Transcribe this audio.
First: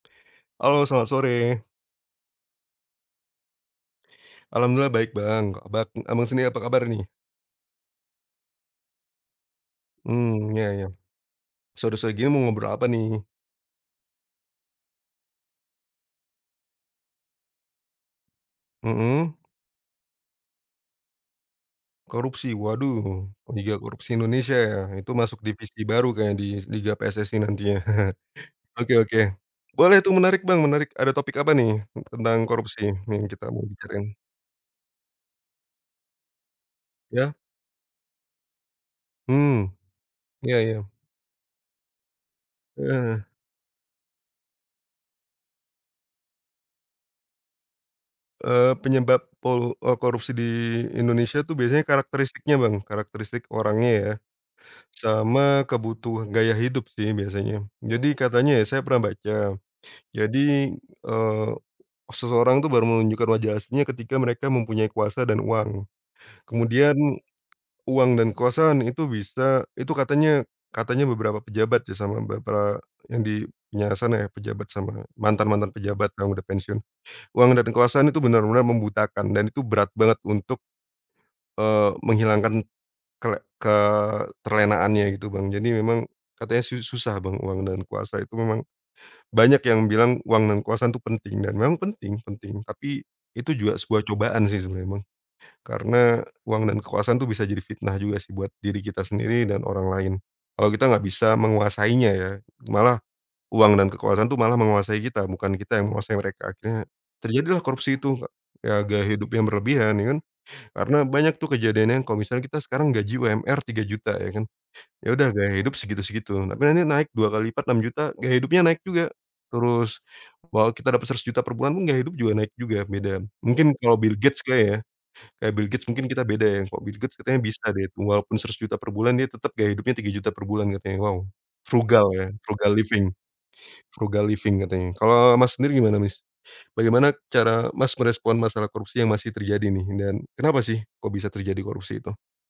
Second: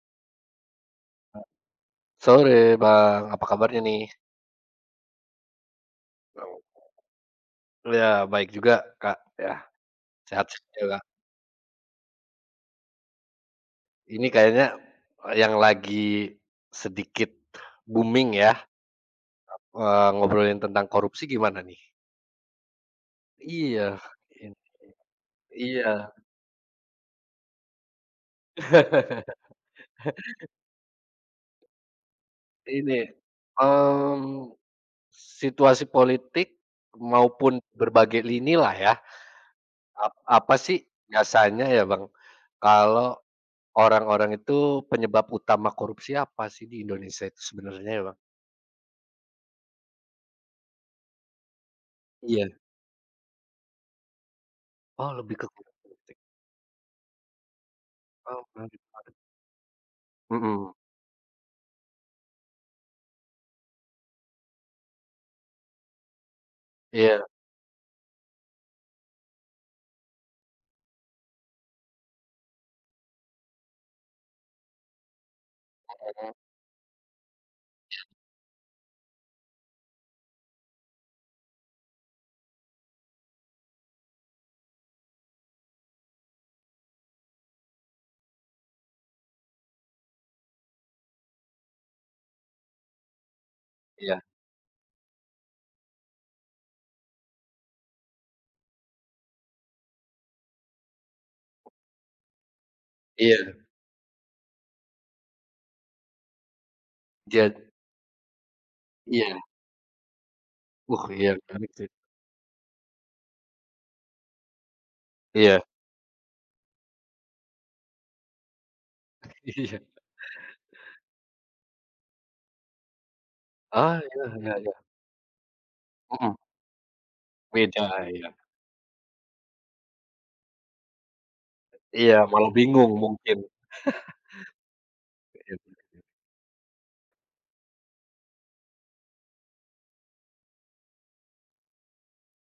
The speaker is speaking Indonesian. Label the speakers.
Speaker 1: Halo selamat sore.
Speaker 2: Sore, Bang. Apa kabarnya nih?
Speaker 1: Alhamdulillah baik Bang. Abak Abang sendiri apa
Speaker 2: [unintelligible]
Speaker 1: kabar nih?
Speaker 2: Ya baik juga, Kak. Ya, sehat
Speaker 1: Hmm ya
Speaker 2: saj
Speaker 1: ya.
Speaker 2: lah.
Speaker 1: Sore-sore gini mau ngobrol apa nih?
Speaker 2: Ini kayaknya yang lagi sedikit booming ya, ap
Speaker 1: Mhm.
Speaker 2: eee, ngobrolin tentang korupsi gimana nih?
Speaker 1: Korupsi waduh, liga
Speaker 2: Iya,
Speaker 1: korupsi Indonesia
Speaker 2: ini
Speaker 1: ya, itu masuk divisi baru
Speaker 2: iya.
Speaker 1: kayaknya di liga PSSI nantinya. Oke oke boleh tuh menarik Bang, menarik. Ada topik apa nih, tentang korupsi
Speaker 2: Ini,
Speaker 1: yang kita mau bicarain?
Speaker 2: mmm, situasi politik
Speaker 1: Ya.
Speaker 2: maupun berbagai lini lah ya,
Speaker 1: Hmm
Speaker 2: ap apa
Speaker 1: ya
Speaker 2: sih
Speaker 1: ya.
Speaker 2: biasanya ya Bang, kalau
Speaker 1: Eh.
Speaker 2: orang-orang itu penyebab utama korupsi apa sih di Indonesia itu sebenarnya ya Bang?
Speaker 1: Eee, penyebab polu eee, korupsi di Indonesia tuh biasanya
Speaker 2: Iya.
Speaker 1: karakteristiknya Bang, karakteristik orangnya ya,
Speaker 2: Oh, lebih ke
Speaker 1: sama
Speaker 2: politik.
Speaker 1: kebutuhan gaya hidup sih biasanya. Jadi
Speaker 2: Oh,
Speaker 1: katanya ya
Speaker 2: menarik
Speaker 1: saya pernah
Speaker 2: menarik.
Speaker 1: baca, jadi,
Speaker 2: Mhm.
Speaker 1: eee, seseorang tuh baru menunjukkan wajah aslinya ketika mereka mempunyai kuasa dan uang. Kemudian
Speaker 2: Iya.
Speaker 1: uang dan kekuasaan itu bisa itu katanya katanya beberapa pejabat ya sama, beberapa yang di penjara sana ya, pejabat sama mantan-mantan pejabat yang
Speaker 2: Mhm.
Speaker 1: udah pensiun. Uang dan kekuasaan itu benar-benar membutakan, dan itu berat banget untuk, eee, menghilangkan kele keterlenaannya gitu Bang. Jadi memang katanya su-susah Bang uang dan kuasa itu memang, banyak yang bilang uang dan kekuasaan itu penting, dan memang penting penting tapi itu juga sebuah
Speaker 2: Iya.
Speaker 1: cobaan sih sebenarnya Bang. Karena uang dan kekuasaan itu bisa jadi fitnah juga sih buat diri kita sendiri dan orang lain. Kalau kita nggak bisa menguasainya ya, malah
Speaker 2: Iya.
Speaker 1: uang dan kekuasaan tuh malah menguasai kita, bukan kita yang menguasai mereka. Akhirnya terjadilah
Speaker 2: Jad
Speaker 1: korupsi itu he ya, gaya hidup
Speaker 2: Iya.
Speaker 1: yang berlebihan ya kan. Karena
Speaker 2: Wah, iya
Speaker 1: banyak tuh
Speaker 2: menarik sih itu.
Speaker 1: kejadiannya kalau misalnya kita sekarang gaji UMR Rp3.000.000 ya kan, ya udah gaya
Speaker 2: Iya.
Speaker 1: hidup segitu-segitu, tapi nanti naik 2 kali lipat Rp6.000.000 gaya hidupnya naik juga.
Speaker 2: Iya.
Speaker 1: Terus wal kita dapat Rp100.000.000 per bulan pun gaya hidup juga naik juga beda. Mungkin kalau
Speaker 2: Ah,
Speaker 1: Bill
Speaker 2: iya,
Speaker 1: Gates
Speaker 2: ya
Speaker 1: kali ya,
Speaker 2: ya.
Speaker 1: kayak Bill Gates mungkin kita
Speaker 2: Mhm.
Speaker 1: beda ya. Kalau Bill Gates katanya bisa deh
Speaker 2: Beda, iya.
Speaker 1: walaupun Rp100.000.000 per bulan dia tetap gaya hidupnya Rp3.000.000 per bulan katanya. Wow! Frugal
Speaker 2: Iya,
Speaker 1: ya,
Speaker 2: malah
Speaker 1: frugal
Speaker 2: bingung
Speaker 1: living,
Speaker 2: mungkin.
Speaker 1: frugal living katanya. Kalau Mas
Speaker 2: Kaya
Speaker 1: sendiri gimana
Speaker 2: Mesir
Speaker 1: Mas? Bagaimana cara Mas merespon masalah korupsi yang masih terjadi nih dan kenapa sih kok bisa terjadi korupsi itu?